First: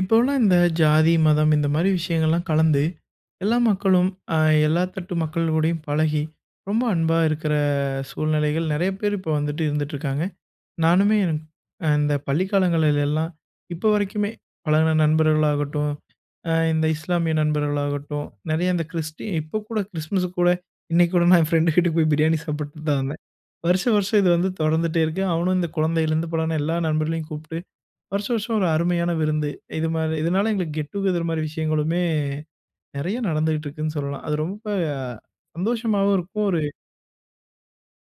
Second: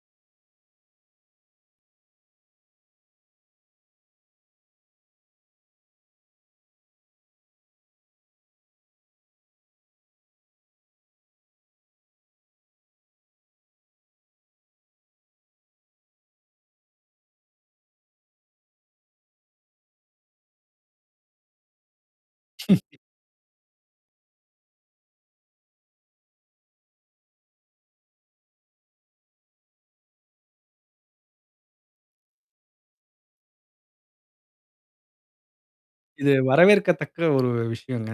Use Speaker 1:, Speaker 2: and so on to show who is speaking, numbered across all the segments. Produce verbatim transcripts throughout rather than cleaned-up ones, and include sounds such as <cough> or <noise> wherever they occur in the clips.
Speaker 1: இப்போலாம் இந்த ஜாதி, மதம் இந்த மாரி விஷயங்கள்லாம் கலந்து, எல்லா மக்களும் அ எல்லா தட்டு மக்கள் கூடயும் பழகி, ரொம்ப அன்பா இருக்கிற சூழ்நிலைகள் நெறைய பேர் இப்போ வந்துட்டு இருந்துட்டுருக்காங்க. நானுமே எனக்கு அ இந்த பள்ளி காலங்களிலெல்லாம் இப்போ வரைக்குமே பழகுன நண்பர்களாகட்டும், அ இந்த இஸ்லாமிய நண்பர்களாகட்டும், நெறைய இந்த கிறிஸ்டி இப்போ கூட கிறிஸ்மஸுக்கு கூட இன்னைக்கு கூட நான் என் ஃப்ரெண்டு வீட்டுக்கு போய் பிரியாணி சாப்பிட்டு தான் வந்தேன். வருஷம் வருஷம் இது வந்து தொடர்ந்துட்டே இருக்கு. அவனும் இந்த குழந்தையிலேருந்து பழகுன எல்லா நண்பர்களையும் கூப்பிட்டு வருஷம் வருஷம் ஒரு அருமையான விருந்து. இது மாரி இதனால எங்களுக்கு கெட் டுகெதர் மாரி விஷயங்களுமே நெறைய நடந்துகிட்டு இருக்குன்னு சொல்லலாம். அது ரொம்ப சந்தோஷமாவும்
Speaker 2: இது
Speaker 1: இருக்கும். ஒரு
Speaker 2: வரவேற்கத்தக்க ஒரு விஷயங்க.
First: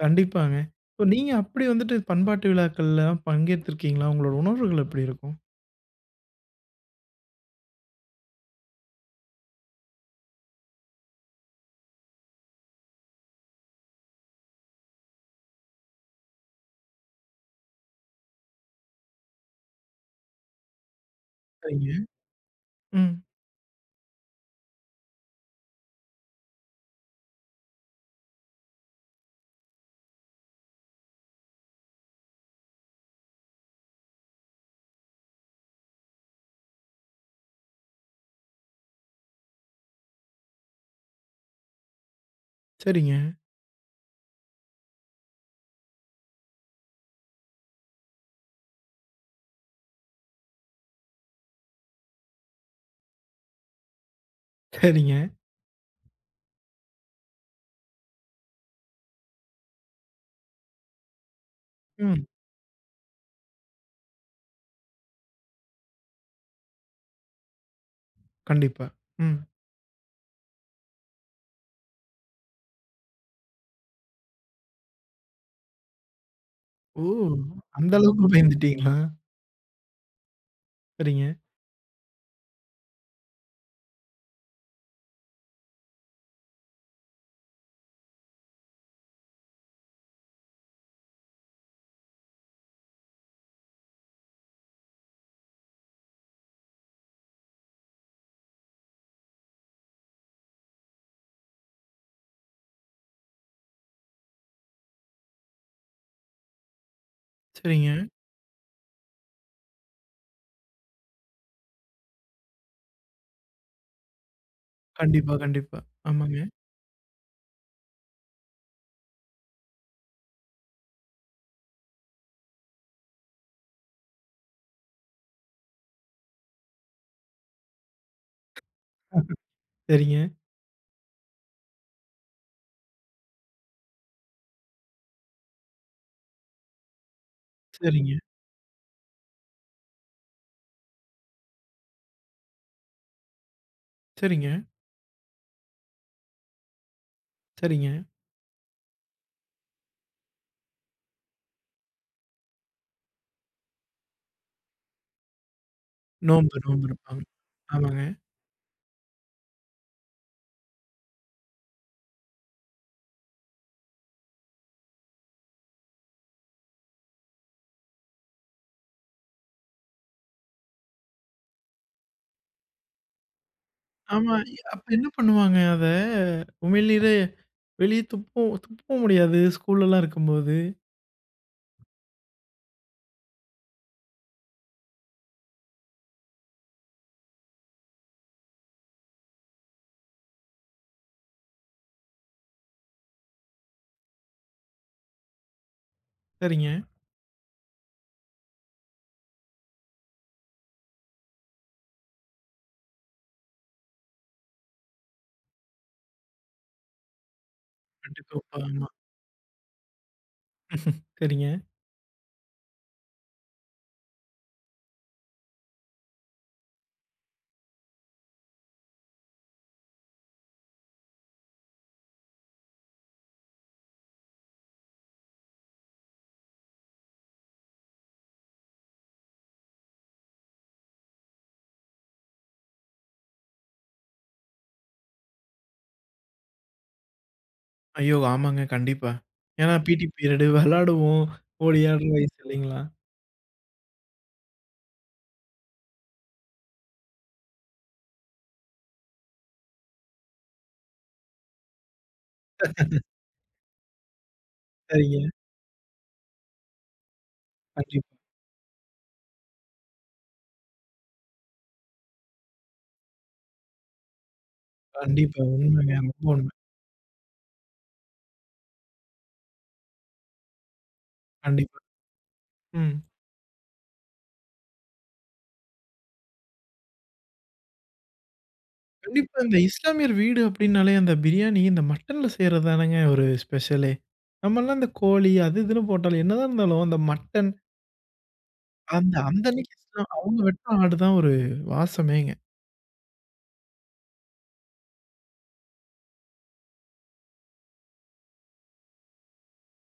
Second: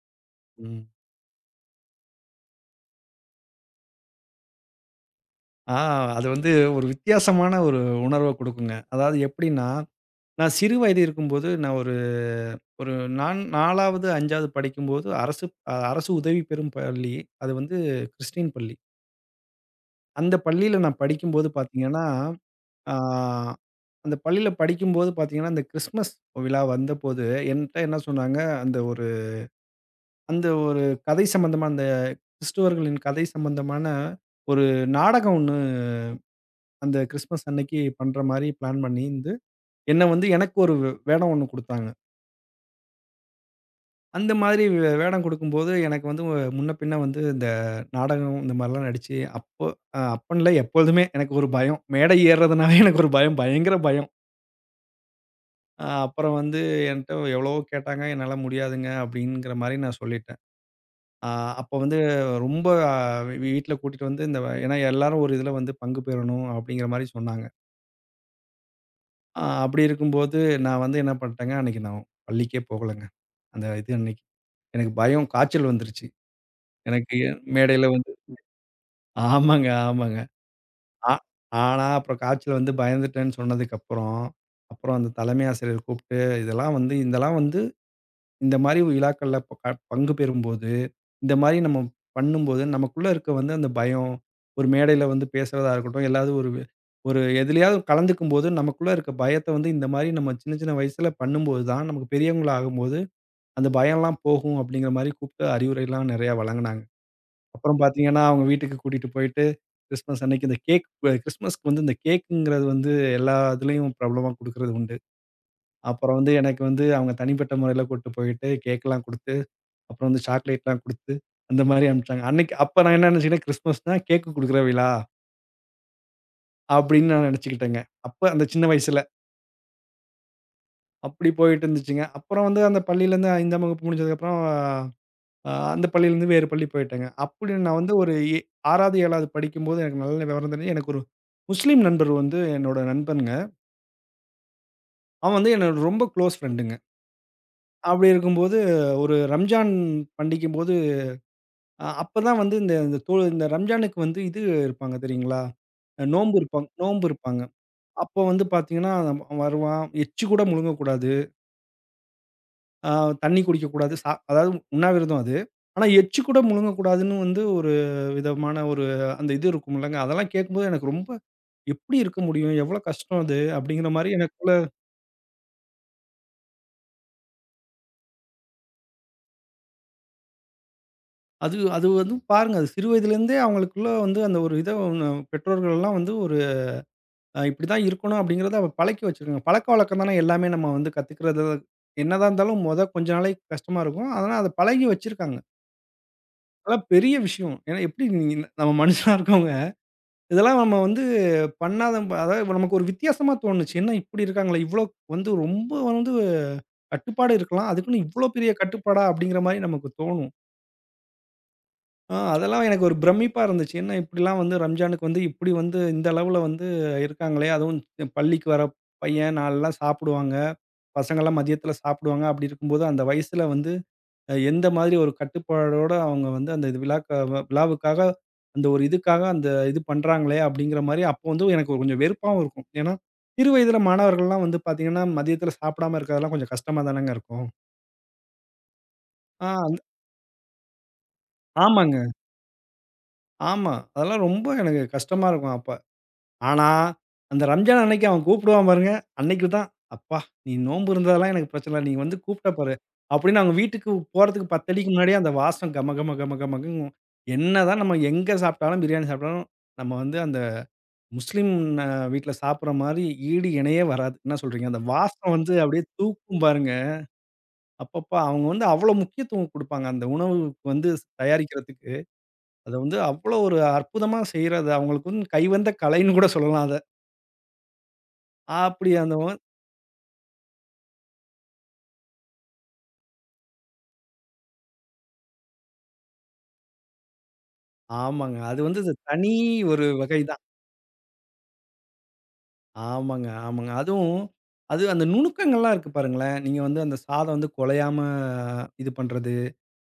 Speaker 1: கண்டிப்பாங்க.
Speaker 2: ம்.
Speaker 1: இப்போ நீங்க அப்படி வந்துட்டு பண்பாட்டு விழாக்கள்லாம் பங்கேத்திருக்கீங்களா? உங்களோட உணர்வுகள் எப்படி இருக்கும்?
Speaker 2: ஆ அது வந்து ஒரு வித்தியாசமான ஒரு உணர்வ குடுக்குங்க. அதாவது எப்படின்னா, நான் சிறு வயது இருக்கும்போது நான் ஒரு ஒரு நான் 4வது, 5வது படிக்கும்போது அரசு அ அரசு உதவி பெறும் பள்ளி. அது வந்து கிறிஸ்டின் பள்ளி. அந்த பள்ளியில நான் படிக்கும்போது பார்த்தீங்கன்னா,
Speaker 1: சரிங்க.
Speaker 2: ஆ
Speaker 1: ம்.
Speaker 2: அந்த பள்ளியில படிக்கும்போது பார்த்தீங்கன்னா, அந்த கிறிஸ்மஸ் விழா வந்தபோது என்ட்ட என்ன சொன்னாங்க, அந்த ஒரு அந்த ஒரு கதை சம்பந்தமா அந்த கிறிஸ்துவர்களின் கதை சம்பந்தமான ஒரு நாடகம் ஒண்ணு அந்த கிறிஸ்மஸ் அன்னைக்கு பண்ற மாரி பிளான் பண்ணியிருந்து, என்ன வந்து எனக்கு ஒரு வே- வேடம் ஒண்ணு குடுத்தாங்க.
Speaker 1: சரிங்க.
Speaker 2: அந்த மாதிரி வே வேடம் குடுக்கும்போது, எனக்கு வந்து ஒ- முன்ன பின்ன வந்து இந்த நாடகம் இந்த மாரிலாம் நடிச்சு, அப்போ அ அப்பன்னு இல்ல எப்பொழுதுமே எனக்கு ஒரு பயம். மேடை ஏறுறதுனாவே <laughs> எனக்கு ஒரு பயம். பயங்கர பயம்.
Speaker 1: சரிங்க.
Speaker 2: அ அப்புறம் வந்து என்ட்ட எவ்வளவோ கேட்டாங்க. என்னால முடியாதுங்க அப்படிங்கிற மாரி நான் சொல்லிட்டேன். அ அப்போ வந்து
Speaker 1: ம்.
Speaker 2: ரொம்ப வீட்ல கூட்டிட்டு வந்து இந்த ஏன்னா எல்லாரும் ஒரு இதுல வந்து பங்கு பெறணும் அப்படிங்கிற மாரி சொன்னாங்க.
Speaker 1: கண்டிப்பா. ம்.
Speaker 2: ஆ அப்படி இருக்கும்போது, நான் வந்து என்ன பண்ட்டேங்க, அன்னைக்கு நான் பள்ளிக்கே போகலங்க. அந்த இது அன்னைக்கு. எனக்கு பயம், காய்ச்சல் வந்துருச்சு.
Speaker 1: ஓ!
Speaker 2: எனக்கு மேடையில
Speaker 1: அந்த
Speaker 2: வந்து
Speaker 1: அளவுக்கு பயந்துட்டீங்களா?
Speaker 2: ஆமாங்க, ஆமாங்க. ஆ
Speaker 1: சரிங்க.
Speaker 2: ஆனா, அப்புறம் காய்ச்சல் வந்து பயந்துட்டேன்னு சொன்னதுக்கப்புறம், அப்புறம் அப்புறம் அந்த தலைமை ஆசிரியர் கூப்ட்டு, இதெல்லாம் வந்து இதெல்லாம் வந்து இந்த மாரி விழாக்கள்ல ப க பங்கு பெறும்போது, இந்த மாரி நம்ம பண்ணும்போது, நமக்குள்ள இருக்க வந்து அந்த பயம், ஒரு மேடையில வந்து பேசுறதா இருக்கட்டும், எல்லாவது ஒரு ஒரு எதுலயாவது கலந்துக்கும்போது, நமக்குள்ள இருக்க பயத்த வந்து இந்த மாரி நம்ம சின்ன சின்ன வயசுல பண்ணும்போது தான், நமக்கு பெரியவங்களா ஆகும்போது, அந்த பயம்லாம் போகும் அப்படிங்கிற மாரி கூப்ட்டு அறிவுரைலாம் நெறையா வழங்குனாங்க. அப்புறம்
Speaker 1: சரிங்க.
Speaker 2: பார்த்தீங்கன்னா, அவங்க வீட்டுக்கு கூட்டிட்டு போயிட்டு, கிறிஸ்மஸ் அன்னைக்கு இந்த கேக் அ கிறிஸ்மஸ்க்கு வந்து இந்த கேக்குங்கிறது வந்து எல்லா இதுலயும் பிரபலமா குடுக்குறது உண்டு.
Speaker 1: கண்டிப்பா, கண்டிப்பா.
Speaker 2: அப்புறம் வந்து
Speaker 1: ஆமாங்க.
Speaker 2: எனக்கு வந்து அவங்க தனிப்பட்ட முறையில கூட்டு போயிட்டு கேக்லாம் குடுத்து அப்புறம் வந்து சாக்லேட்லாம் குடுத்து, அந்த மாரி அனுப்பிச்சாங்க. அன்னைக்கு அப்ப நான் என்ன நினைச்சுக்கிட்டேன், கிறிஸ்துமஸ்னா கேக் குடுக்குற விழா அப்படின்னு நான் நினைச்சுக்கிட்டேங்க. அப்ப அந்த சின்ன வயசுல.
Speaker 1: சரிங்க.
Speaker 2: அப்படி போயிட்டு இருந்துச்சுங்க. அப்புறம் வந்து அந்த பள்ளியிலேருந்து 5ஆம் வகுப்பு முடிஞ்சதுக்கப்புறம் அ அந்த பள்ளியிலேருந்து வேறு பள்ளி போயிட்டேங்க. அப்படி நான் வந்து ஒரு
Speaker 1: சரிங்க. சரிங்க.
Speaker 2: எ 6வது, 7வது படிக்கும்போது எனக்கு நல்ல விவரம் தெரிஞ்சு, எனக்கு ஒரு முஸ்லீம் நண்பர் வந்து என்னோட நண்பன்ங்க.
Speaker 1: சரிங்க.
Speaker 2: அவன் வந்து என்னோட ரொம்ப குளோஸ் ஃப்ரெண்டுங்க.
Speaker 1: சரிங்க.
Speaker 2: அப்படி இருக்கும்போது ஒரு ரம்ஜான் பண்டிக்கும்போது அ அப்பதான் வந்து இந்த இந்த தோ இந்த ரம்ஜானுக்கு வந்து இது இருப்பாங்க தெரியுங்களா? அ நோம்பு
Speaker 1: நோன்பு
Speaker 2: இருப்பாங்க,
Speaker 1: நோன்பு
Speaker 2: நோம்பு
Speaker 1: இருப்பாங்க.
Speaker 2: இருப்பாங்க.
Speaker 1: ஆமாங்க.
Speaker 2: அப்போ வந்து பார்த்தீங்கன்னா, அவன் வருவான். எச்சு கூட முழுங்கக்கூடாது. அ தண்ணி குடிக்கக்கூடாது. சா அதாவது உண்ணாவிரதம் அது. ஆனா, எச்சு கூட முழுங்கக்கூடாதுன்னு வந்து ஒரு விதமான ஒரு அந்த இது இருக்கும்லங்க. அதெல்லாம் கேட்கும்போது எனக்கு ரொம்ப "எப்படி இருக்க முடியும்? எவ்வளோ கஷ்டம் அது?" அப்படிங்கிற மாரி
Speaker 1: ஆமா.
Speaker 2: எனக்குள்ள
Speaker 1: அப்ப என்ன பண்ணுவாங்க அத? உமிழ்நீரே வெளிய துப்பவும் துப்பவும் முடியாது. ஸ்கூல்லலாம் இருக்கும்போது.
Speaker 2: அது அது வந்து பாருங்க, அது சிறு வயதிலேருந்தே அவங்களுக்குள்ள வந்து அந்த ஒரு இத ஒண்ணு பெற்றோர்கள்லாம் வந்து ஒரு அ இப்படிதான் இருக்கணும் அப்படிங்கிறத அவ பழக்கி வச்சுருங்க. பழக்கவழக்கம் தானே எல்லாமே நம்ம வந்து கத்துக்கிறது. என்னதான் இருந்தாலும் மொத கொஞ்ச நாளைக்கு கஷ்டமா இருக்கும். அதனால அத பழகி வச்சிருக்காங்க.
Speaker 1: சரிங்க.
Speaker 2: அதெல்லாம் பெரிய விஷயம். ஏன்னா எப்படி நீங்க நம்ம மனுஷனா இருக்கவங்க, இதெல்லாம் நம்ம வந்து பண்ணாத அதாவது இப்ப நமக்கு ஒரு வித்தியாசமா தோணுச்சு. என்ன இப்படி இருக்காங்களே! இவ்வளோ வந்து ரொம்ப வந்து கட்டுப்பாடு இருக்கலாம். அதுக்குன்னு இவ்வளோ பெரிய
Speaker 1: கட்டுக்கோப்பா ஆமா.
Speaker 2: கட்டுப்பாடா அப்படிங்கிற மாரி நமக்கு தோணும்.
Speaker 1: சரிங்க.
Speaker 2: ஆ அதெல்லாம் எனக்கு ஒரு பிரமிப்பா இருந்துச்சு. என்ன இப்படிலாம் வந்து ரம்ஜானுக்கு வந்து இப்படி வந்து இந்த அளவுல வந்து இருக்காங்களே! அதுவும் பள்ளிக்கு வர பையன், நான்கு நாள் சாப்பிடுவாங்க. பசங்கலாம் மதியத்தில சாப்பிடுவாங்க. அப்படி இருக்கும்போது அந்த வயசுல வந்து அ எந்த மாதிரி ஒரு கட்டுப்பாடோட அவங்க வந்து அந்த இது விழாக்க விழாவுக்காக அந்த ஒரு இதுக்காக அந்த இது பண்றாங்களே! அப்படிங்கிற மாரி அப்போ வந்து எனக்கு கொஞ்சம் வெறுப்பாவும் இருக்கும். ஏன்னா, சிறு வயதில மாணவர்கள்லாம் வந்து பார்த்தீங்கன்னா, மதியத்தில சாப்பிடாம இருக்கிறதெல்லாம் கொஞ்சம் கஷ்டமா தானங்க இருக்கும்.
Speaker 1: ஐயோ! ஆமாங்க. கண்டிப்பா.
Speaker 2: ஆ
Speaker 1: ஏன்னா
Speaker 2: அந்த-
Speaker 1: பிடி பீரியடு விளாடுவோம். ஓடி
Speaker 2: ஆமாங்க.
Speaker 1: ஆடுற வயசு இல்லைங்களா?
Speaker 2: ஆமா. அதெல்லாம் ரொம்ப எனக்கு கஷ்டமா இருக்கும் அப்ப. ஆனா, அந்த ரம்ஜான் அன்னைக்கு அவன் கூப்பிடுவான் பாருங்க. அன்னைக்கு தான், "அப்பா நீ நோன்பு இருந்ததெல்லாம் எனக்கு பிரச்சனை இல்ல. நீ வந்து கூப்பிட்ட பாரு" அப்படின்னு அவங்க வீட்டுக்கு போறதுக்கு பத்து அடிக்கு முன்னாடியே
Speaker 1: சரிங்க.
Speaker 2: அந்த வாசம் கம கம கம கமக்கும். என்னதான் நம்ம
Speaker 1: கண்டிப்பா,
Speaker 2: எங்க சாப்பிட்டாலும், பிரியாணி சாப்பிட்டாலும், நம்ம வந்து அந்த முஸ்லீம் அ வீட்ல சாப்பிடுற மாரி ஈடு இணையே வராது. என்ன சொல்றீங்க? அந்த வாசம்
Speaker 1: கண்டிப்பா.
Speaker 2: வந்து அப்படியே
Speaker 1: உண்மைங்க. ரொம்ப
Speaker 2: தூக்கும்
Speaker 1: உண்மை.
Speaker 2: பாருங்க. அப்பப்பா அவங்க வந்து அவ்வளோ முக்கியத்துவம் குடுப்பாங்க. அந்த உணவுக்கு வந்து
Speaker 1: கண்டிப்பா.
Speaker 2: தயாரிக்கிறதுக்கு. அத வந்து
Speaker 1: ம்.
Speaker 2: அவ்வளோ ஒரு அற்புதமா செய்றது. அவங்களுக்கு வந்து கைவந்த கலைன்னு கூட சொல்லலாம் அத. அப்படி அந்த
Speaker 1: கண்டிப்பா இந்த இஸ்லாமியர் வீடு அப்டின்னாலே அந்த பிரியாணி இந்த மட்டன்ல செய்றது தானங்க ஒரு ஸ்பெஷலே. நம்மலாம் இந்த கோழி அது இதுன்னு போட்டாலும் என்னதான் இருந்தாலும் அந்த மட்டன்
Speaker 2: ஆமாங்க. அது வந்து இது
Speaker 1: அந்த
Speaker 2: தனி
Speaker 1: அந்த அன்னைக்கு
Speaker 2: ஒரு
Speaker 1: தான்
Speaker 2: வகை
Speaker 1: அவங்க
Speaker 2: தான்.
Speaker 1: வெட்டுன ஆடு தான் ஒரு வாசமேங்க.
Speaker 2: ஆமாங்க, ஆமாங்க. அதுவும் அது அந்த நுணுக்கங்கள்லாம் இருக்கு பாருங்களேன். நீங்க வந்து அந்த சாதம் வந்து குழையாம இது பண்றது.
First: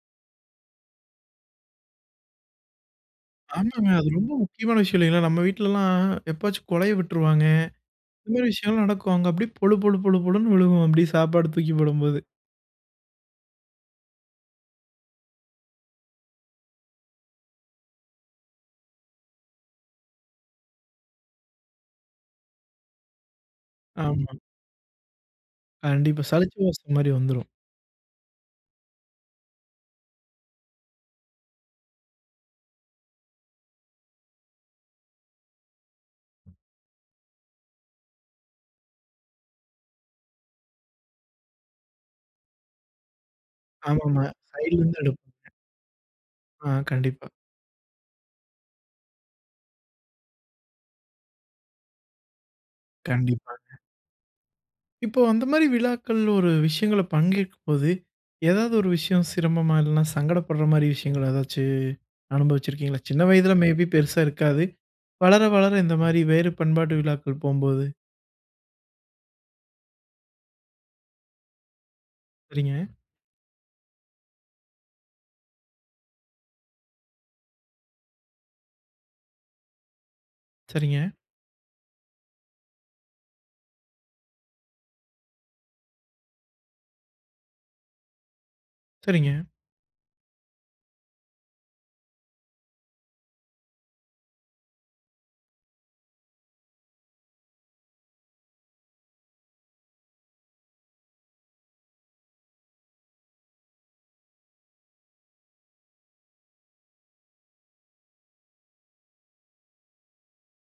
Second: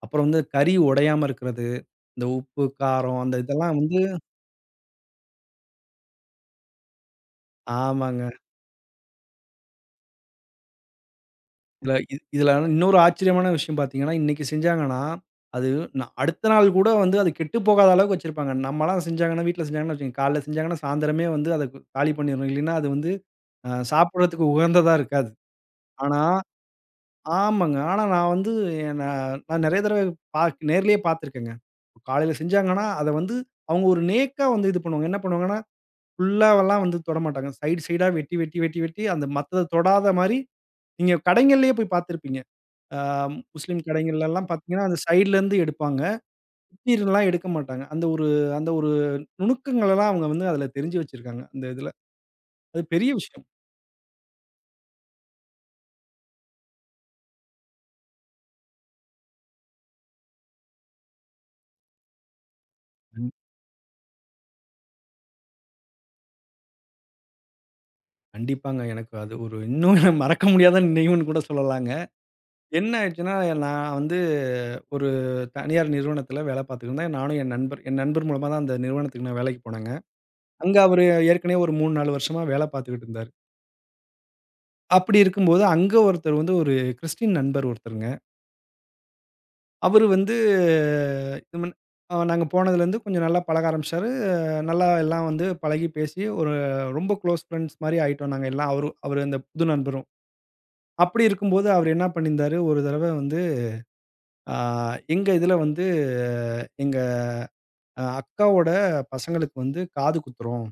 Speaker 2: அப்புறம் வந்து கறி உடையாம இருக்கிறது. இந்த உப்பு, காரம் அந்த இதெல்லாம்
Speaker 1: ஆமாங்க.
Speaker 2: வந்து
Speaker 1: அது ரொம்ப முக்கியமான விஷயம் இல்லைங்களா? நம்ம வீட்லலாம் எப்பாச்சும் கொலைய விட்டுருவாங்க. இந்த
Speaker 2: ஆமாங்க.
Speaker 1: மாரி விஷயம்லாம் நடக்கும். அங்க அப்படியே பொழு பொழு பொழு பொழுன்னு விழுகும். அப்படியே சாப்பாடு தூக்கி
Speaker 2: இதுல இ
Speaker 1: போடும்போது.
Speaker 2: இதுல இன்னொரு ஆச்சரியமான விஷயம் பார்த்தீங்கன்னா, இன்னைக்கு செஞ்சாங்கன்னா, அது ந அடுத்த நாள் கூட வந்து அது கெட்டு போகாத அளவுக்கு வச்சிருப்பாங்க. நம்மலாம் செஞ்சாங்கன்னா வீட்ல செஞ்சாங்கன்னா வச்சுக்கங்க, காலைல செஞ்சாங்கன்னா சாயந்தரமே வந்து அத கு காலி பண்ணிரணும். இல்லைன்னா அது வந்து அ
Speaker 1: ஆமா.
Speaker 2: சாப்பிடறதுக்கு உகந்ததா இருக்காது. ஆனா
Speaker 1: கண்டிப்பா. சலிச்ச வாசம் மாரி வந்துரும்.
Speaker 2: ஆமாங்க. ஆனா நான் வந்து நான் நான் நெறைய தடவ பாக் நேர்லயே பார்த்துருக்கேங்க. காலையில செஞ்சாங்கன்னா, அத வந்து அவங்க ஒரு நேக்கா வந்து இது பண்ணுவாங்க. என்ன பண்ணுவாங்கன்னா, ஃபுல்லாவெல்லாம் வந்து தொடமாட்டாங்க. சைடு சைடா வெட்டி, வெட்டி, வெட்டி, வெட்டி அந்த மத்தத தொடாத மாரி நீங்க கடைங்கள்லயே போய் பார்த்துருப்பீங்க. அ முஸ்லீம்
Speaker 1: ஆமாமா.
Speaker 2: கடைங்கள்லலாம் பார்த்தீங்கன்னா, அந்த
Speaker 1: சைடுலருந்து எடுப்போம்.
Speaker 2: சைடுலருந்து எடுப்பாங்க.
Speaker 1: ஆ கண்டிப்பா,
Speaker 2: சுத்திலாம் எடுக்க மாட்டாங்க. அந்த ஒரு அந்த ஒரு நுணுக்கங்களெல்லாம் அவங்க வந்து அதில தெரிஞ்சு வச்சிருக்காங்க, அந்த இதுல. அது பெரிய விஷயம்.
Speaker 1: கண்டிப்பா. இப்போ அந்த மாரி விழாக்கள் ஒரு விஷயங்கள்ல பங்கேற்கும்போது, ஏதாவது ஒரு விஷயம் சிரமமா இல்லன்னா சங்கடப்படுற மாரி விஷயங்கள் ஏதாச்சு அனுபவிச்சிருக்கீங்களா? சின்ன
Speaker 2: கண்
Speaker 1: வயதுல மேபி பெருசா இருக்காது. வளர, வளர இந்த மாரி வேறு பண்பாட்டு விழாக்கள் போம்போது
Speaker 2: கண்டிப்பாங்க. எனக்கு அது ஒரு இன்னும் மறக்க முடியாத நினைவுன்னு கூட சொல்லலாங்க.
Speaker 1: சரிங்க,
Speaker 2: என்ன ஆயிடுச்சுன்னா, நான் வந்து ஒரு தனியார் நிறுவனத்தில வேலை பார்த்துக்கிட்டு இருந்தேன். நானும் என் நண்பர் என் நண்பர் மூலமா தான் அந்த நிறுவனத்துக்கு நான் வேலைக்கு போனேங்க. அங்க
Speaker 1: சரிங்க,
Speaker 2: அவரு ஏற்கனவே ஒரு மூணு, நாலு வருஷமா வேலை பார்த்துக்கிட்டு இருந்தாரு. அப்படி இருக்கும்போது அங்க ஒருத்தர் வந்து ஒரு கிறிஸ்டின் நண்பர் ஒருத்தருங்க.
Speaker 1: சரிங்க,
Speaker 2: அவரு வந்து இது மன் அ நாங்க போனதுலேருந்து கொஞ்சம் நல்லா பழக ஆரம்பிச்சாரு. அஹ் நல்லா எல்லாம் வந்து பழகி பேசி ஒரு ரொம்ப க்ளோஸ் ஃப்ரெண்ட்ஸ் மாரி ஆயிட்டோம் நாங்க எல்லாம். அவரு அவரு அந்த புது நண்பரும். அப்படி இருக்கும்போது அவரு என்ன பண்ணியிருந்தாரு, ஒரு தடவ வந்து அ எங்க இதுல வந்து எங்க அ அக்காவோட பசங்களுக்கு வந்து காது குத்துறோம்.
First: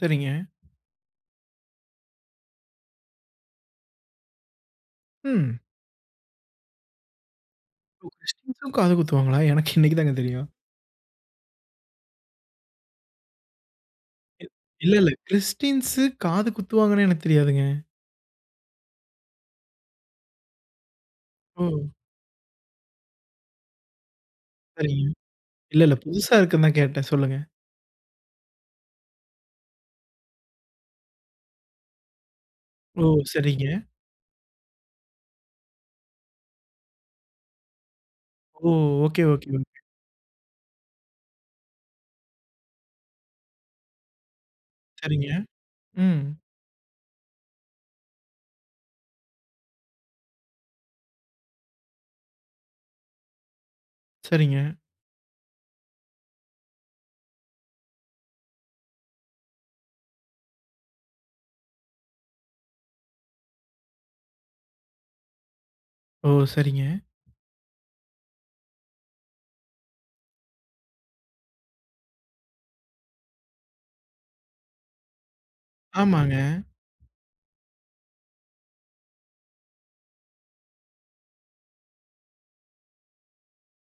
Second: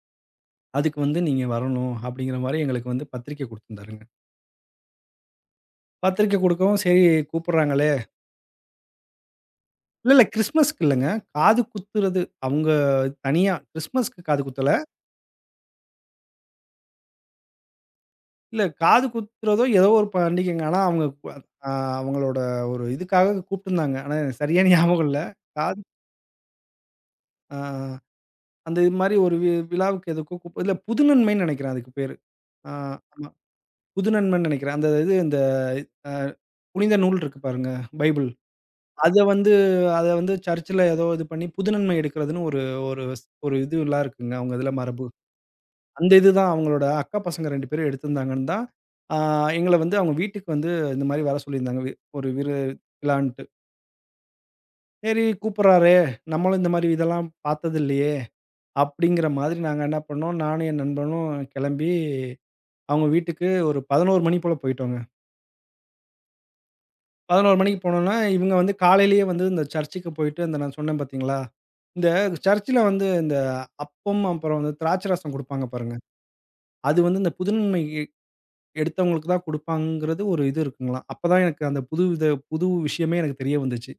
Speaker 1: சரிங்க.
Speaker 2: அதுக்கு வந்து நீங்க வரணும் அப்படிங்கிற மாரி எங்களுக்கு வந்து பத்திரிக்கை குடுத்துருந்தாருங்க.
Speaker 1: ம்.
Speaker 2: பத்திரிக்கை குடுக்கவும் சரி கூப்பிடுறாங்களே
Speaker 1: ஓ! கிறிஸ்டியன்ஸும் காது குத்துவாங்களா? எனக்கு இன்னைக்கு
Speaker 2: இல்ல,
Speaker 1: தாங்க
Speaker 2: இல்ல
Speaker 1: தெரியும்.
Speaker 2: கிறிஸ்மஸ்க்கு இல்லங்க. காது குத்துறது அவங்க தனியா கிறிஸ்மஸ்க்கு காது குத்தல.
Speaker 1: இல்ல, இல்ல. கிறிஸ்டியன்ஸு காது குத்துவாங்கன்னு எனக்கு தெரியாதுங்க.
Speaker 2: இல்ல காது குத்துறதோ ஏதோ ஒரு பண்டிகைங்க. ஆனா அவங்க
Speaker 1: ஓ!
Speaker 2: அ அவங்களோட ஒரு இதுக்காக கூப்பிட்டுருந்தாங்க. ஆனா எனக்கு சரியா ஞாபகம்
Speaker 1: சரிங்க.
Speaker 2: இல்ல. காது
Speaker 1: இல்ல, இல்ல. புதுசா இருக்குன்னு தான் கேட்டேன். சொல்லுங்க.
Speaker 2: அ அந்த இது மாரி ஒரு வி விழாவுக்கு எதுக்கோ கூப் இல்ல புது நன்மைன்னு நெனைக்கிறேன் அதுக்கு பேரு. ஆ
Speaker 1: ஓ!
Speaker 2: ஆமா.
Speaker 1: சரிங்க.
Speaker 2: புது நன்மைன்னு நெனைக்கிறேன். அந்த இது இந்த அ புனித நூல் இருக்கு பாருங்க, பைபிள்.
Speaker 1: ஓ!
Speaker 2: அத
Speaker 1: ஓகே, ஓகே,
Speaker 2: வந்து
Speaker 1: ஓகே.
Speaker 2: அத வந்து சர்ச்சில ஏதோ இது பண்ணி புதுநன்மை எடுக்கிறதுன்னு ஒரு ஒரு ஒரு இதுலாம் இருக்குங்க, அவங்க இதுல மரபு.
Speaker 1: சரிங்க.
Speaker 2: அந்த
Speaker 1: ம்.
Speaker 2: இதுதான் அவங்களோட அக்கா பசங்க ரெண்டு பேரும் எடுத்திருந்தாங்கன்னு தான், ஆ எங்கள வந்து அவங்க வீட்டுக்கு வந்து இந்த மாரி வர சொல்லியிருந்தாங்க. வி ஒரு விருவிழான்ட்டு.
Speaker 1: சரிங்க.
Speaker 2: சரி கூப்பிடுறாரே, நம்மளும் இந்த மாரி இதெல்லாம் பார்த்தது இல்லையே, அப்படிங்கிற மாதிரி நாங்க என்ன பண்ணோம், நானும் என் நண்பனும் கிளம்பி அவங்க வீட்டுக்கு ஒரு பதினொரு மணி போல போயிட்டோங்க.
Speaker 1: ஓ! சரிங்க.
Speaker 2: பதினொரு மணிக்கு போனோம்னா, இவங்க வந்து காலையிலேயே வந்து இந்த சர்ச்சுக்கு போயிட்டு, அந்த நான் சொன்னேன் பார்த்தீங்களா? இந்த சர்ச்சுல வந்து இந்த அப்பம், அப்புறம் வந்து திராட்சை ரசம் குடுப்பாங்க பாருங்க.
Speaker 1: ஆமாங்க.
Speaker 2: அது வந்து இந்த புதுமை எ எடுத்தவங்களுக்கு தான் குடுப்பாங்கங்கிறது ஒரு இது இருக்குங்களாம். அப்பதான் எனக்கு அந்த புது வித புது விஷயமே எனக்கு தெரிய வந்துச்சு.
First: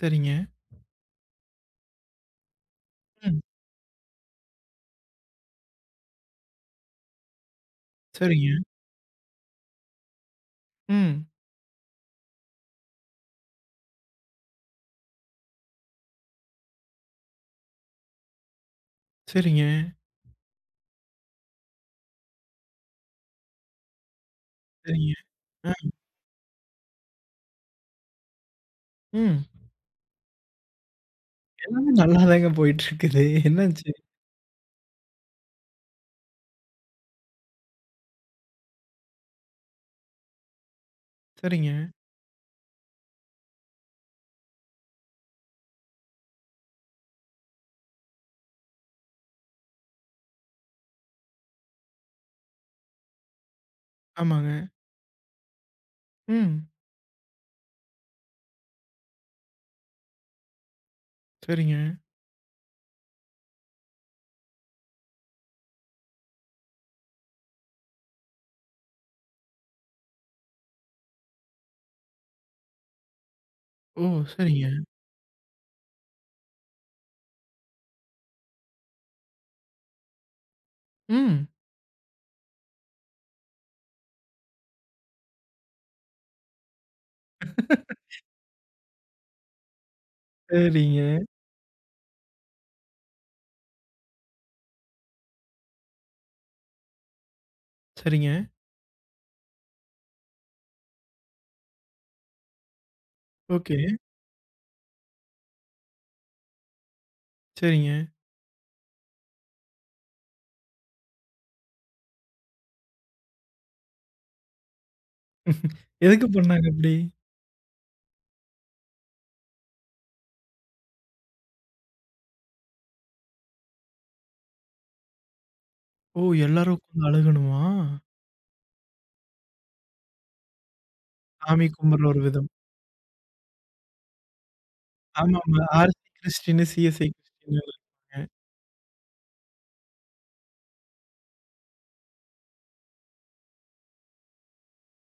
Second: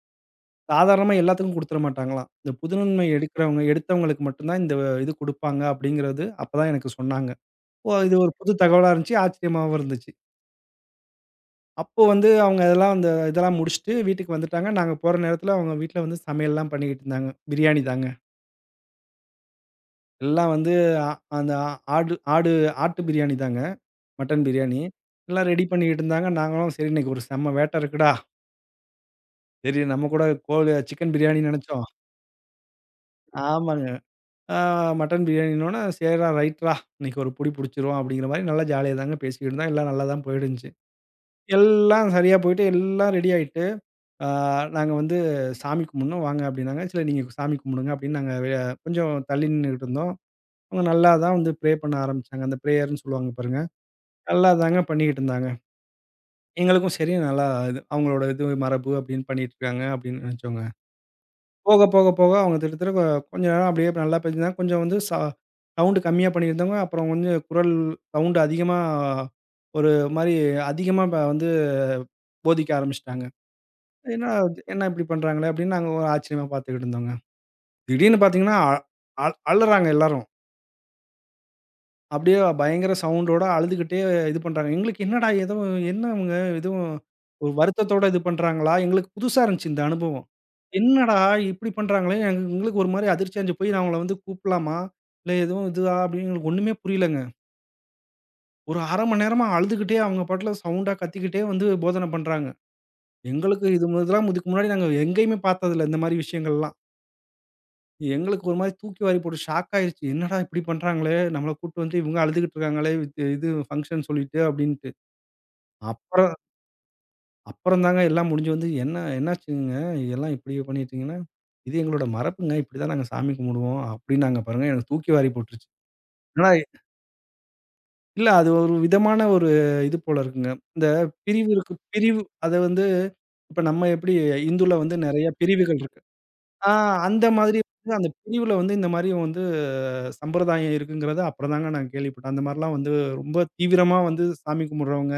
Speaker 1: சரிங்க.
Speaker 2: சாதாரணமா எல்லாத்துக்கும் குடுத்துற மாட்டாங்களாம். இந்த புதுநன்மை
Speaker 1: ம்.
Speaker 2: எடுக்கிறவங்க எடுத்தவங்களுக்கு மட்டும் தான் இந்த இது குடுப்பாங்க அப்படிங்கிறது அப்பதான் எனக்கு சொன்னாங்க. ஓ! இது ஒரு புது
Speaker 1: சரிங்க.
Speaker 2: தகவலா இருந்துச்சு. ஆச்சரியமாவும் இருந்துச்சு.
Speaker 1: ம்.
Speaker 2: அப்போ வந்து அவங்க அதெல்லாம் அந்த இதெல்லாம் முடிச்சுட்டு வீட்டுக்கு வந்துட்டாங்க. நாங்க போற நேரத்துல அவங்க வீட்ல வந்து சமையல்லாம் பண்ணிக்கிட்டு இருந்தாங்க. பிரியாணி தாங்க.
Speaker 1: சரிங்க.
Speaker 2: எல்லாம் வந்து அ அந்த ஆ- ஆடு ஆடு ஆட்டு பிரியாணி தாங்க. மட்டன் பிரியாணி.
Speaker 1: சரிங்க.
Speaker 2: எல்லாம் ரெடி
Speaker 1: ஆ.
Speaker 2: பண்ணிக்கிட்டு இருந்தாங்க. நாங்களும் சரி இன்னைக்கு ஒரு செம்ம வேட்ட இருக்குடா.
Speaker 1: ம்.
Speaker 2: சரி நம்ம கூட கோழி சிக்கன் பிரியாணின்னு நெனச்சோம்.
Speaker 1: எல்லாமே நல்லா தாங்க போயிட்டுருக்குது.
Speaker 2: ஆமாங்க.
Speaker 1: என்னாச்சு?
Speaker 2: ஆ மட்டன் பிரியாணின்னோனே சரிடா ரைட்றா இன்னைக்கு ஒரு புடி புடிச்சிருவோம் அப்படிங்கிற மாரி நல்லா ஜாலியா தாங்க பேசிக்கிட்டு இருந்தோம். எல்லாம் நல்லா தான் போயிடுச்சு.
Speaker 1: சரிங்க.
Speaker 2: எல்லாம் சரியா போயிட்டு எல்லாம் ரெடி ஆயிட்டு ஆ நாங்க வந்து சாமி கும்பிடணும் வாங்க அப்படின்னாங்க. சரி நீங்க சாமி கும்பிடுங்க அப்படின்னு நாங்க வெ கொஞ்சம் தள்ளி நின்னுகிட்டு இருந்தோம். அவங்க நல்லா தான் வந்து ப்ரே பண்ண ஆரம்பிச்சாங்க. அந்த ப்ரேயர்ன்னு சொல்லுவாங்க பாருங்க. நல்லா
Speaker 1: ஆமாங்க.
Speaker 2: தாங்க பண்ணிக்கிட்டு இருந்தாங்க.
Speaker 1: ம்.
Speaker 2: எங்களுக்கும் சரி நல்லா இது அவங்களோட இது மரபு அப்படின்னு பண்ணிட்டு இருக்காங்க அப்படின்னு நினைச்சோங்க.
Speaker 1: சரிங்க.
Speaker 2: போக போக போக அவங்க திடீர் கொ கொஞ்ச நேரம் அப்படியே நல்லா பேசினாங்க. கொஞ்சம் வந்து ச சவுண்ட் கம்மியா பண்ணியிருந்தவங்க, அப்புறம் கொஞ்சம் குரல் சவுண்ட் அதிகமா ஒரு மாரி அதிகமா ப வந்து போதிக்க ஆரம்பிச்சுட்டாங்க.
Speaker 1: ஓ!
Speaker 2: என்ன
Speaker 1: சரிங்க.
Speaker 2: என்ன இப்படி பண்றாங்களே அப்படின்னு நாங்க ஒரு ஆச்சரியமா பார்த்துக்கிட்டு இருந்தோங்க. திடீர்னு பார்த்தீங்கன்னா, அ அழ் அழுறாங்க எல்லாரும்.
Speaker 1: ம்.
Speaker 2: அப்படியே பயங்கர சவுண்டோட அழுதுகிட்டே இது பண்றாங்க. எங்களுக்கு என்னடா ஏதோ என்ன இவங்க எதுவும் ஒரு வருத்தத்தோட இது பண்றாங்களா? எங்களுக்கு புதுசா இருந்துச்சு இந்த அனுபவம்.
Speaker 1: சரிங்க,
Speaker 2: என்னடா இப்படி பண்றாங்களே! எங் எங்களுக்கு ஒரு மாரி அதிர்ச்சி அடைஞ்சு போய் நான் அவங்கள வந்து கூப்பிடலாமா? இல்ல எதுவும் இதுவா? அப்படின்னு எங்களுக்கு ஒண்ணுமே புரியலங்க.
Speaker 1: சரிங்க.
Speaker 2: ஒரு அரை மணி நேரமா அழுதுகிட்டே அவங்க பாட்டுல சவுண்டா கத்திக்கிட்டே வந்து போதன பண்றாங்க. எங்களுக்கு
Speaker 1: ஓகே.
Speaker 2: இது இதெல்லாம் இதுக்கு முன்னாடி நாங்க எங்கேயுமே பார்த்ததில்ல இந்த மாரி விஷயங்கள்லாம்.
Speaker 1: சரிங்க.
Speaker 2: எங்களுக்கு ஒரு மாரி தூக்கி வாரி போட்டு ஷாக் ஆயிருச்சு. என்னடா இப்படி பண்றாங்களே! நம்மள கூட்டு வந்து இவங்க அழுதுகிட்டு இருக்காங்களே! இது இது ஃபங்ஷன் சொல்லிட்டு அப்படின்ட்டு.
Speaker 1: எதுக்கு
Speaker 2: அப்புறம்
Speaker 1: பண்ணாங்க அப்படி?
Speaker 2: அப்புறம் தாங்க எல்லாம் முடிஞ்சு வந்து என்ன என்னாச்சுங்க எல்லாம் இப்படி பண்ணிட்டீங்கன்னா, இது எங்களோட மரபுங்க. இப்படிதான் நாங்க சாமி கும்பிடுவோம். அப்படின்னாங்க பாருங்க. எனக்கு தூக்கி வாரி போட்டுருச்சு.
Speaker 1: ஓ!
Speaker 2: ஆனா
Speaker 1: எல்லாரும் உட்காந்து அழுகணுமா?
Speaker 2: இல்ல அது ஒரு விதமான ஒரு இது போல இருக்குங்க. இந்த பிரிவு
Speaker 1: சாமி
Speaker 2: இருக்கு.
Speaker 1: கும்பிடுற
Speaker 2: பிரிவு
Speaker 1: ஒரு விதம்.
Speaker 2: அத வந்து இப்ப நம்ம எப்படி இந்துல வந்து நெறைய
Speaker 1: ஆமாமா.
Speaker 2: பிரிவுகள்
Speaker 1: ஆர்சி
Speaker 2: இருக்கு.
Speaker 1: கிறிஸ்டினு,
Speaker 2: ஆ
Speaker 1: சிஎஸ்ஐ
Speaker 2: அந்த மாதிரி
Speaker 1: கிறிஸ்டின்னு
Speaker 2: வந்து அந்த
Speaker 1: இருப்பாங்க.
Speaker 2: பிரிவுல வந்து இந்த மாரி வந்து சம்பிரதாயம் இருக்குங்கிறத அப்புறம் தாங்க நான் கேள்விப்பட்டேன். அந்த மாரிலாம் வந்து ரொம்ப தீவிரமா வந்து சாமி கும்பிடுறவங்க,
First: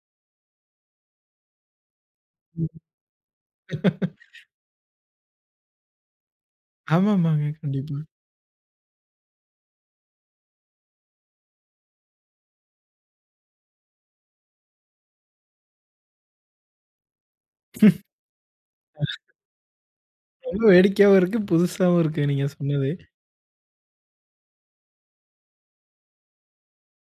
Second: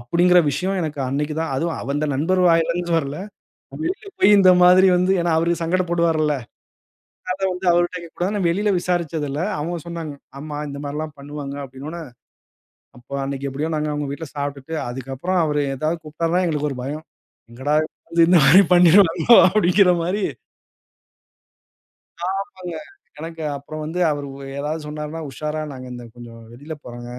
Speaker 2: அப்படிங்கிற விஷயம் எனக்கு அன்னைக்கு தான் அதுவும் அவந்த நண்பர் வாயிலருந்து வரல. நான் வெளியில போய் இந்த மாதிரி வந்து ஏன்னா அவரு சங்கடப்படுவார்ல. அத
Speaker 1: ஆமாமாங்க.
Speaker 2: வந்து அவர்ட்ட
Speaker 1: கண்டிப்பா.
Speaker 2: கேட்கக்கூடாதுன்னு நான் வெளியில விசாரிச்சதுல, அவங்க சொன்னாங்க. ஆமா இந்த மாரிலாம் பண்ணுவாங்க அப்படின்னோன, அப்போ அன்னைக்கு எப்படியோ நாங்க அவங்க வீட்ல சாப்பிட்டுட்டு, அதுக்கப்புறம் அவரு ஏதாவது கூப்பிட்டாருன்னா எங்களுக்கு ஒரு பயம். எங்கடா வந்து இந்த மாரி பண்ணிருவாங்களோ அப்படிங்கிற மாரி.
Speaker 1: ரொம்ப வேடிக்கையாவும் இருக்கு, புதுசாவும் இருக்கு நீங்க
Speaker 2: ஆமாங்க.
Speaker 1: சொன்னது.
Speaker 2: எனக்கு அப்புறம் வந்து அவரு ஏதாவது சொன்னாருன்னா, உஷாரா நாங்க இந்த கொஞ்சம் வெளியில போறோங்க.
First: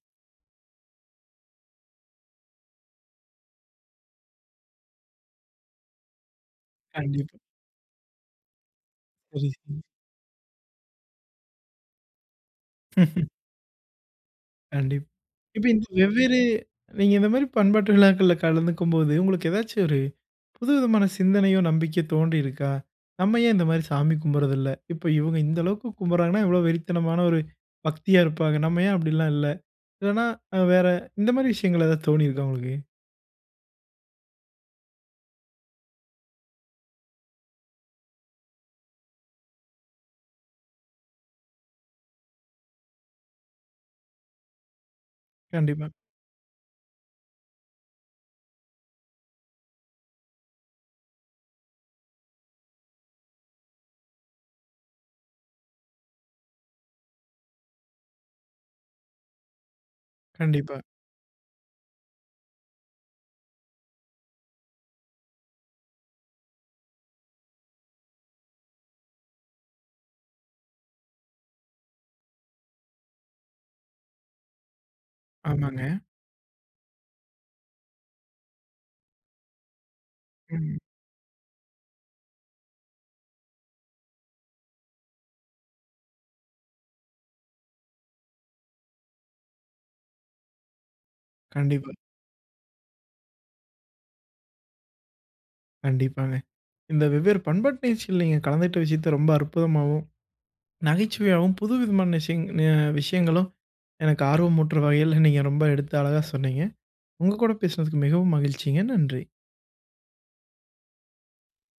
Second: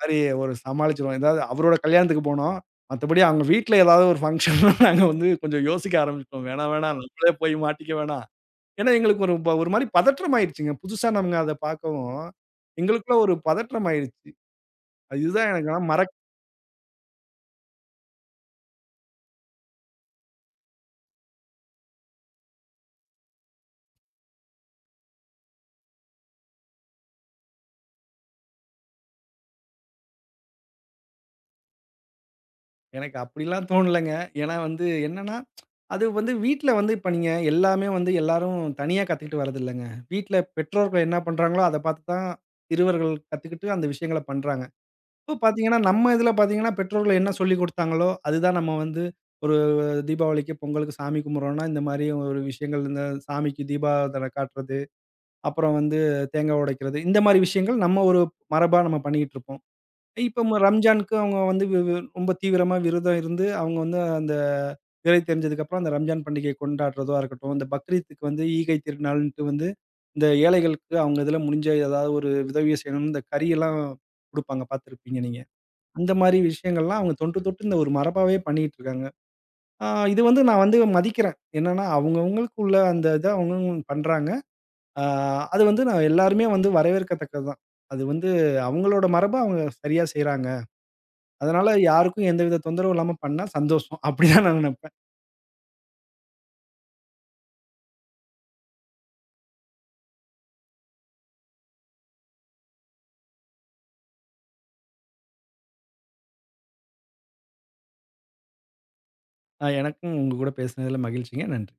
Speaker 2: மாரி ஒரு சமாளிச்சுருவோம். ஏதாவது அவரோட கல்யாணத்துக்கு போனோம். மத்தபடி அவங்க வீட்ல ஏதாவது ஒரு ஃபங்ஷன்னா <laughs> நாங்க வந்து கொஞ்சம் யோசிக்க ஆரம்பிச்சுட்டோம். வேணாம், வேணாம் நம்மளே
Speaker 1: கண்டிப்பா.
Speaker 2: போய் மாட்டிக்க வேணாம். ஏன்னா எங்களுக்கு ஒரு
Speaker 1: சரி,
Speaker 2: ப ஒரு மாரி பதற்றம் ஆயிருச்சுங்க. புதுசா நம்ம அத பார்க்கவும், எங்களுக்குள்ள
Speaker 1: சரி.
Speaker 2: ஒரு பதற்றம் ஆயிருச்சு.
Speaker 1: கண்டிப்
Speaker 2: இதுதான்
Speaker 1: இப்ப
Speaker 2: எனக்கு ஆனா
Speaker 1: இந்த
Speaker 2: மறக்
Speaker 1: வெவ்வேறு நீங்க இந்த மாரி பண்பாட்டு விழாக்கள்ல கலந்துக்கும்போது, உங்களுக்கு ஏதாச்சும் ஒரு புதுவிதமான சிந்தனையோ, நம்பிக்கையோ தோன்றியிருக்கா? நம்ம ஏன் இந்த மாரி சாமி கும்பிடுறதில்ல? இப்ப இவங்க இந்த அளவுக்கு கும்பிடுறாங்கன்னா, எவ்வளோ வெறித்தனமான ஒரு பக்தியா இருப்பாங்க. நம்ம ஏன் அப்படிலாம் இல்ல? இல்லன்னா அ வேற இந்த மாரி விஷயங்கள் ஏதாவது தோணியிருக்கா உங்களுக்கு?
Speaker 2: எனக்கு அப்படிலாம் தோணலங்க. ஏன்னா வந்து என்னன்னா, அது வந்து வீட்ல வந்து இப்ப நீங்க எல்லாமே வந்து எல்லாரும் தனியா கத்துக்கிட்டு வரதில்லங்க. வீட்ல பெற்றோர்கள் என்ன பண்றாங்களோ, அத பார்த்து தான் சிறுவர்கள் கத்துக்கிட்டு அந்த விஷயங்கள பண்றாங்க. இப்போ பார்த்தீங்கன்னா,
Speaker 1: கண்டிப்பா,
Speaker 2: நம்ம இதில பார்த்தீங்கன்னா, பெற்றோர்கள் என்ன சொல்லிக் குடுத்தாங்களோ, அதுதான் நம்ம வந்து ஒரு தீபாவளிக்கு, பொங்கலுக்கு சாமி கும்பிடுறோம்னா, இந்த மாரி ஒரு விஷயங்கள் இந்த சாமிக்கு தீபாராதனை காட்டுறது, அப்புறம் வந்து தேங்காய் உடைக்கிறது, இந்த மாரி விஷயங்கள் நம்ம ஒரு மரபா நம்ம பண்ணிக்கிட்டு இருப்போம். இப்போ ம
Speaker 1: கண்டிப்பா.
Speaker 2: ரம்ஜானுக்கு அவங்க வந்து வி வி ரொம்ப தீவிரமா விரதம் இருந்து, அவங்க வந்து அந்த விரை தெரிஞ்சதுக்கப்புறம் அந்த ரம்ஜான் பண்டிகையை கொண்டாடுறதா இருக்கட்டும், இந்த பக்ரீத்துக்கு வந்து ஈகை திருநாள்ன்ட்டு வந்து இந்த ஏழைகளுக்கு அவங்க இதில முடிஞ்ச ஏதாவது ஒரு உதவிய செய்யணும்னு இந்த கறியெல்லாம் குடுப்பாங்க பார்த்துருப்பீங்க நீங்க.
Speaker 1: ஆமாங்க.
Speaker 2: அந்த மாரி விஷயங்கள்லாம் அவங்க தொன்று தொட்டு இந்த ஒரு மரபாவே பண்ணிட்டு இருக்காங்க. ஆ இது வந்து நான் வந்து
Speaker 1: ம்.
Speaker 2: மதிக்கிறேன். என்னன்னா, அவங்கவங்களுக்கு உள்ள அந்த இத அவங்கவங்க பண்றாங்க. ஆ அது வந்து நான் எல்லாருமே வந்து வரவேற்கத்தக்கது தான். அது வந்து அவங்களோட மரப அவங்க சரியா செய்றாங்க. அதனால
Speaker 1: கண்டிப்பா,
Speaker 2: யாருக்கும் எந்தவித தொந்தரவும் இல்லாம பண்ணா சந்தோஷம். அப்டிதான் நான் நெனப்பேன்.
Speaker 1: கண்டிப்பாங்க. இந்த வெவ்வேறு பண்பாட்டு நிகழ்ச்சியில் நீங்க கலந்துகிட்ட விஷயத்த ரொம்ப அற்புதமாவும், நகைச்சுவையாவும் புதுவிதமான விஷயங் அ விஷயங்களும் எனக்கு ஆர்வமூட்டுற வகையில நீங்க ரொம்ப எடுத்து அழகா சொன்னீங்க. உங்க கூட பேசினதுக்கு மிகவும் மகிழ்ச்சிங்க. நன்றி.
Speaker 2: அ எனக்கும் உங்க கூட பேசினதுல மகிழ்ச்சிங்க. நன்றி.